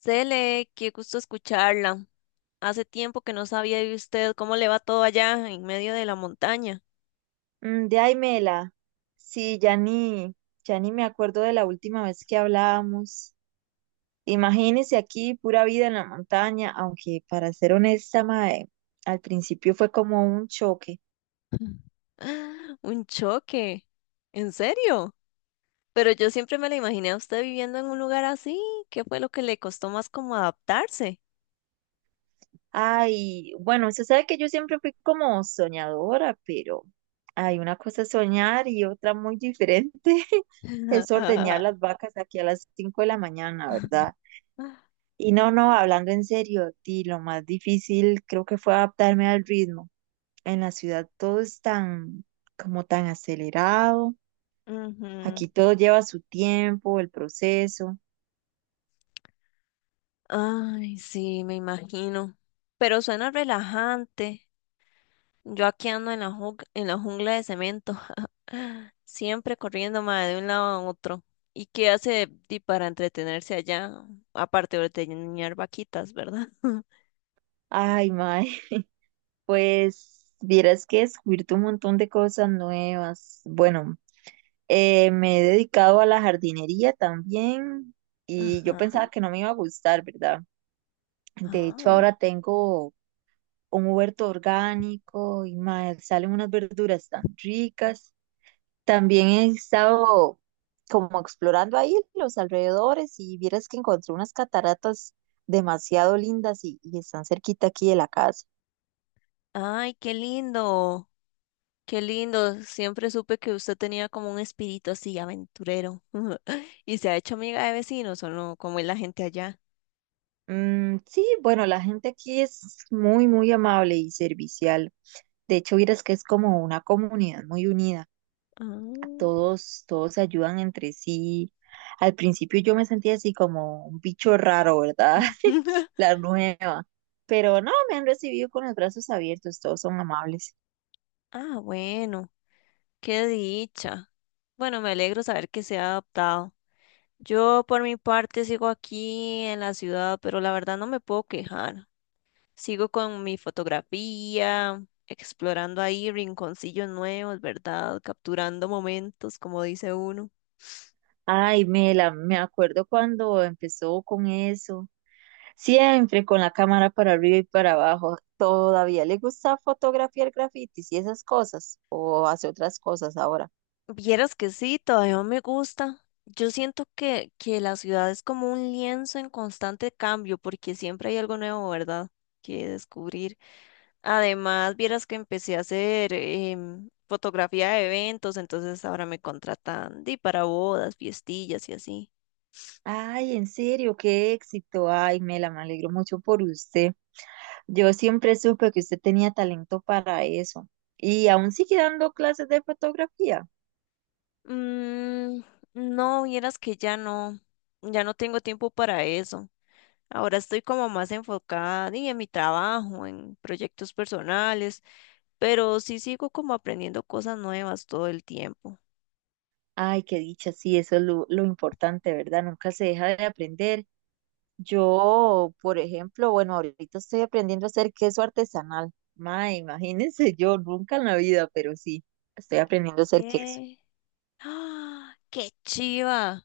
Cele, qué gusto escucharla. Hace tiempo que no sabía de usted, cómo le va todo allá en medio de la montaña. De ahí, Mela. Sí, ya ni me acuerdo de la última vez que hablábamos. Imagínese aquí, pura vida en la montaña, aunque para ser honesta, mae, al principio fue como un choque. Un choque. ¿En serio? Pero yo siempre me la imaginé a usted viviendo en un lugar así. ¿Qué fue lo que le costó más como adaptarse? Ay, bueno, usted sabe que yo siempre fui como soñadora, pero hay una cosa es soñar y otra muy diferente es ordeñar las vacas aquí a las 5 de la mañana, ¿verdad? Y no, no, hablando en serio, di, lo más difícil creo que fue adaptarme al ritmo. En la ciudad todo es como tan acelerado. Ujú. Aquí todo lleva su tiempo, el proceso. Ay, sí, me imagino. Pero suena relajante. Yo aquí ando en la, en la jungla de cemento, siempre corriendo mae, de un lado a otro. ¿Y qué hace di para entretenerse allá? Aparte de ordeñar vaquitas, ¿verdad? Ay, mae, pues vieras que descubierto un montón de cosas nuevas. Bueno, me he dedicado a la jardinería también y yo Ajá. pensaba que no me iba a gustar, ¿verdad? De hecho, Ah. ahora tengo un huerto orgánico y mae, salen unas verduras tan ricas. También he estado como explorando ahí los alrededores y vieras que encontré unas cataratas demasiado lindas y están cerquita aquí de la casa. Ay, qué lindo, qué lindo. Siempre supe que usted tenía como un espíritu así aventurero. ¿Y se ha hecho amiga de vecinos o no? ¿Cómo es la gente allá? Mm, sí, bueno, la gente aquí es muy, muy amable y servicial. De hecho, vieras que es como una comunidad muy unida. Ah. Todos se ayudan entre sí. Al principio yo me sentía así como un bicho raro, ¿verdad? La nueva. Pero no, me han recibido con los brazos abiertos, todos son amables. Ah, bueno, qué dicha. Bueno, me alegro saber que se ha adaptado. Yo por mi parte sigo aquí en la ciudad, pero la verdad no me puedo quejar. Sigo con mi fotografía, explorando ahí rinconcillos nuevos, ¿verdad? Capturando momentos, como dice uno. Me acuerdo cuando empezó con eso. Siempre con la cámara para arriba y para abajo. ¿Todavía le gusta fotografiar grafitis y esas cosas? ¿O hace otras cosas ahora? Vieras que sí, todavía no me gusta. Yo siento que, la ciudad es como un lienzo en constante cambio, porque siempre hay algo nuevo, ¿verdad? Que descubrir. Además, vieras que empecé a hacer fotografía de eventos, entonces ahora me contratan di, para bodas, fiestillas y así. Ay, en serio, qué éxito. Ay, Mela, me alegro mucho por usted. Yo siempre supe que usted tenía talento para eso. Y aún sigue dando clases de fotografía. Mm, no, vieras que ya no, ya no tengo tiempo para eso. Ahora estoy como más enfocada di, en mi trabajo, en proyectos personales, pero sí sigo como aprendiendo cosas nuevas todo el tiempo. Ay, qué dicha, sí, eso es lo importante, ¿verdad? Nunca se deja de aprender. Yo, por ejemplo, bueno, ahorita estoy aprendiendo a hacer queso artesanal. Ma, imagínense yo, nunca en la vida, pero sí, estoy aprendiendo a hacer queso. Eh, ¡Ah! ¡Qué chiva!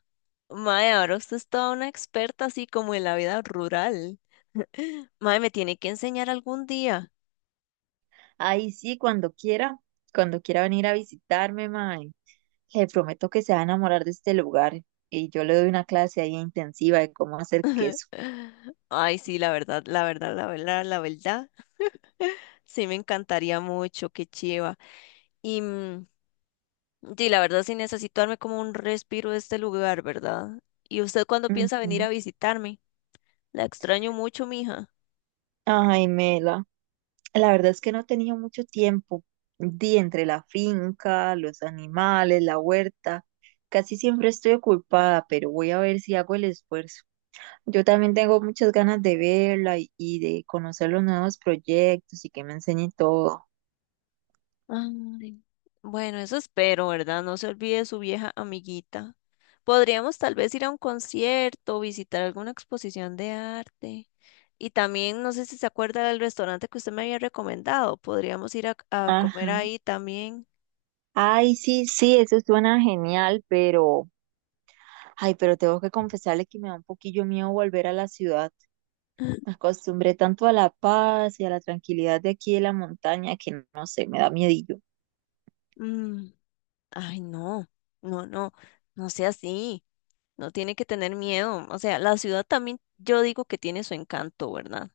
Mae, ahora usted es toda una experta así como en la vida rural. Mae, me tiene que enseñar algún día. Ay, sí, cuando quiera venir a visitarme, ma, le prometo que se va a enamorar de este lugar. Y yo le doy una clase ahí intensiva de cómo hacer queso. Ay, sí, la verdad, la verdad, la verdad, la verdad. Sí, me encantaría mucho, qué chiva. Y sí, la verdad, sí necesito darme como un respiro de este lugar, ¿verdad? ¿Y usted cuándo piensa venir Ujú. a visitarme? La extraño mucho, mija. Ay, Mela, la verdad es que no tenía mucho tiempo. Di entre la finca, los animales, la huerta. Casi siempre estoy ocupada, pero voy a ver si hago el esfuerzo. Yo también tengo muchas ganas de verla y de conocer los nuevos proyectos y que me enseñe todo. Ay. Bueno, eso espero, ¿verdad? No se olvide de su vieja amiguita. Podríamos tal vez ir a un concierto, visitar alguna exposición de arte. Y también, no sé si se acuerda del restaurante que usted me había recomendado. Podríamos ir a comer Ajá. ahí también. Ay, sí, eso suena genial, pero, ay, pero tengo que confesarle que me da un poquillo miedo volver a la ciudad. Me acostumbré tanto a la paz y a la tranquilidad de aquí de la montaña que no sé, me da miedillo. Mm. Ay, no, no, no, no sea así. No tiene que tener miedo. O sea, la ciudad también, yo digo que tiene su encanto, ¿verdad?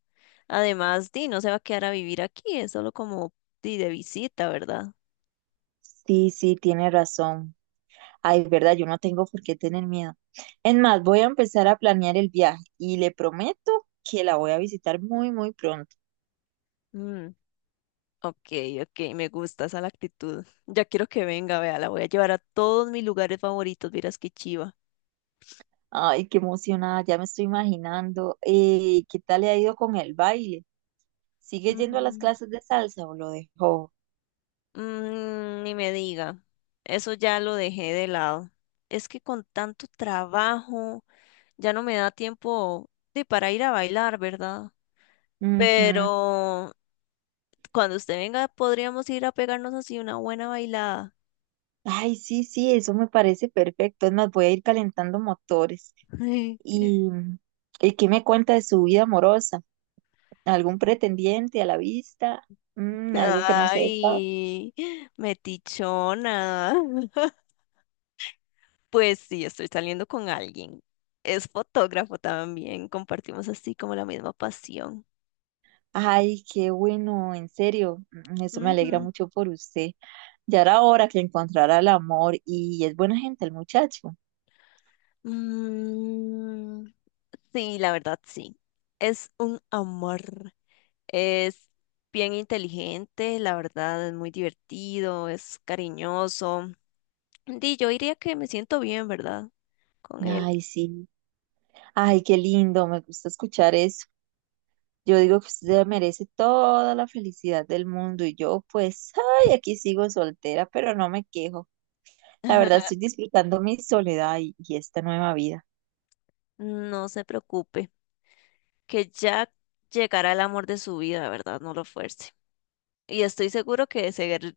Además, di, no se va a quedar a vivir aquí, es solo como di, de visita, ¿verdad? Sí, tiene razón. Ay, verdad, yo no tengo por qué tener miedo. Es más, voy a empezar a planear el viaje y le prometo que la voy a visitar muy, muy pronto. Mm, ok, ok, me gusta esa la actitud. Ya quiero que venga, vea, la voy a llevar a todos mis lugares favoritos, vieras qué chiva. Ay, qué emocionada, ya me estoy imaginando. ¿Qué tal le ha ido con el baile? ¿Sigue yendo a las Mm. clases de salsa o lo dejó? Mm, ni me diga, eso ya lo dejé de lado. Es que con tanto trabajo ya no me da tiempo de para ir a bailar, ¿verdad? Ujú. Pero cuando usted venga podríamos ir a pegarnos así una buena bailada. Ay, sí, eso me parece perfecto. Es más, voy a ir calentando motores. ¿Y, ¿Y qué me cuenta de su vida amorosa? ¿Algún pretendiente a la vista? Mm, algo que no sepa. Ay, metichona. Pues sí, estoy saliendo con alguien. Es fotógrafo también, compartimos así como la misma pasión. Ay, qué bueno, en serio, eso me alegra Ujú. mucho por usted. Ya era hora que encontrara el amor y es buena gente el muchacho. Mm, sí, la verdad, sí. Es un amor. Es bien inteligente, la verdad, es muy divertido, es cariñoso. Di, yo diría que me siento bien, ¿verdad? Con él. Ay, sí, ay, qué lindo, me gusta escuchar eso. Yo digo que usted merece toda la felicidad del mundo y yo pues, ay, aquí sigo soltera, pero no me quejo. La verdad estoy disfrutando mi soledad y esta nueva vida. No se preocupe, que ya llegará el amor de su vida, ¿verdad? No lo fuerce. Y estoy seguro que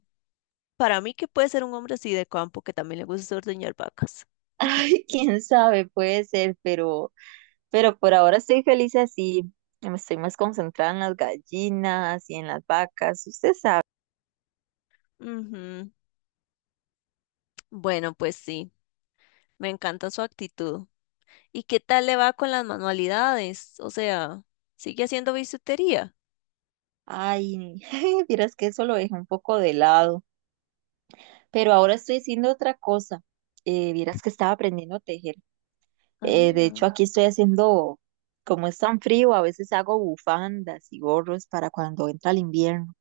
para mí que puede ser un hombre así de campo que también le gusta ordeñar vacas. Ay, quién sabe, puede ser, pero por ahora estoy feliz así. Me estoy más concentrada en las gallinas y en las vacas, usted sabe. Ujú. Bueno, pues sí, me encanta su actitud. ¿Y qué tal le va con las manualidades? O sea, ¿sigue haciendo bisutería? Ay, vieras que eso lo dejé un poco de lado. Pero ahora estoy haciendo otra cosa. Vieras que estaba aprendiendo a tejer. De hecho, Ah, aquí estoy haciendo, como es tan frío, a veces hago bufandas y gorros para cuando entra el invierno.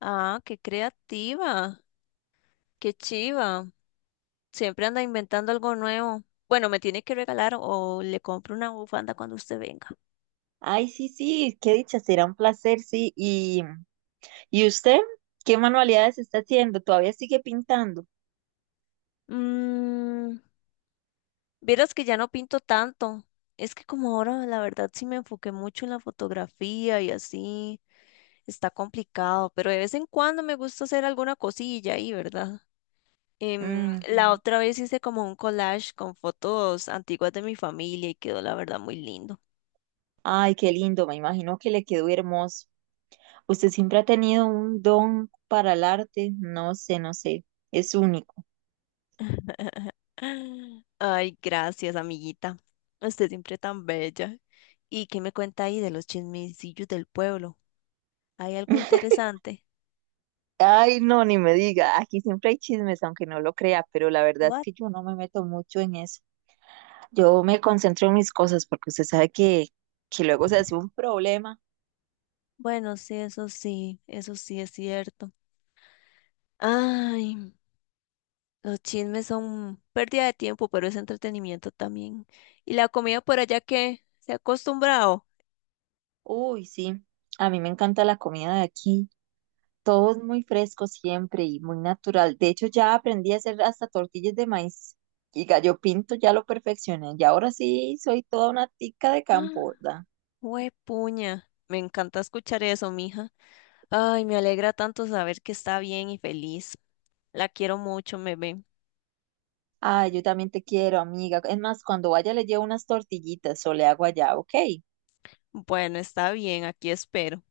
ah, qué creativa, qué chiva. Siempre anda inventando algo nuevo. Bueno, me tiene que regalar o le compro una bufanda cuando usted venga. Ay, sí, qué dicha, será un placer, sí. ¿Y usted qué manualidades está haciendo? ¿Todavía sigue pintando? Mm, vieras que ya no pinto tanto. Es que como ahora, la verdad, sí me enfoqué mucho en la fotografía y así. Está complicado, pero de vez en cuando me gusta hacer alguna cosilla ahí, ¿verdad? Em, la Ujú. otra vez hice como un collage con fotos antiguas de mi familia y quedó la verdad muy lindo. Ay, qué lindo, me imagino que le quedó hermoso. Usted siempre ha tenido un don para el arte, no sé, es único. Ay, gracias, amiguita. Usted siempre tan bella. ¿Y qué me cuenta ahí de los chismecillos del pueblo? ¿Hay algo interesante? Ay, no, ni me diga, aquí siempre hay chismes, aunque no lo crea, pero la verdad es What? que yo no me meto mucho en eso. Yo me concentro en mis cosas porque usted sabe que luego se hace un problema. Bueno, sí, eso sí, eso sí es cierto. Ay, los chismes son pérdida de tiempo, pero es entretenimiento también. ¿Y la comida por allá qué? ¿Se ha acostumbrado? Uy, sí, a mí me encanta la comida de aquí. Todo es muy fresco siempre y muy natural. De hecho, ya aprendí a hacer hasta tortillas de maíz y gallo pinto, ya lo perfeccioné. Y ahora sí soy toda una tica de campo, ¿verdad? Puña, me encanta escuchar eso, mija. Ay, me alegra tanto saber que está bien y feliz. La quiero mucho, bebé. Ay, yo también te quiero, amiga. Es más, cuando vaya le llevo unas tortillitas o le hago allá, ¿ok? Bueno, está bien, aquí espero.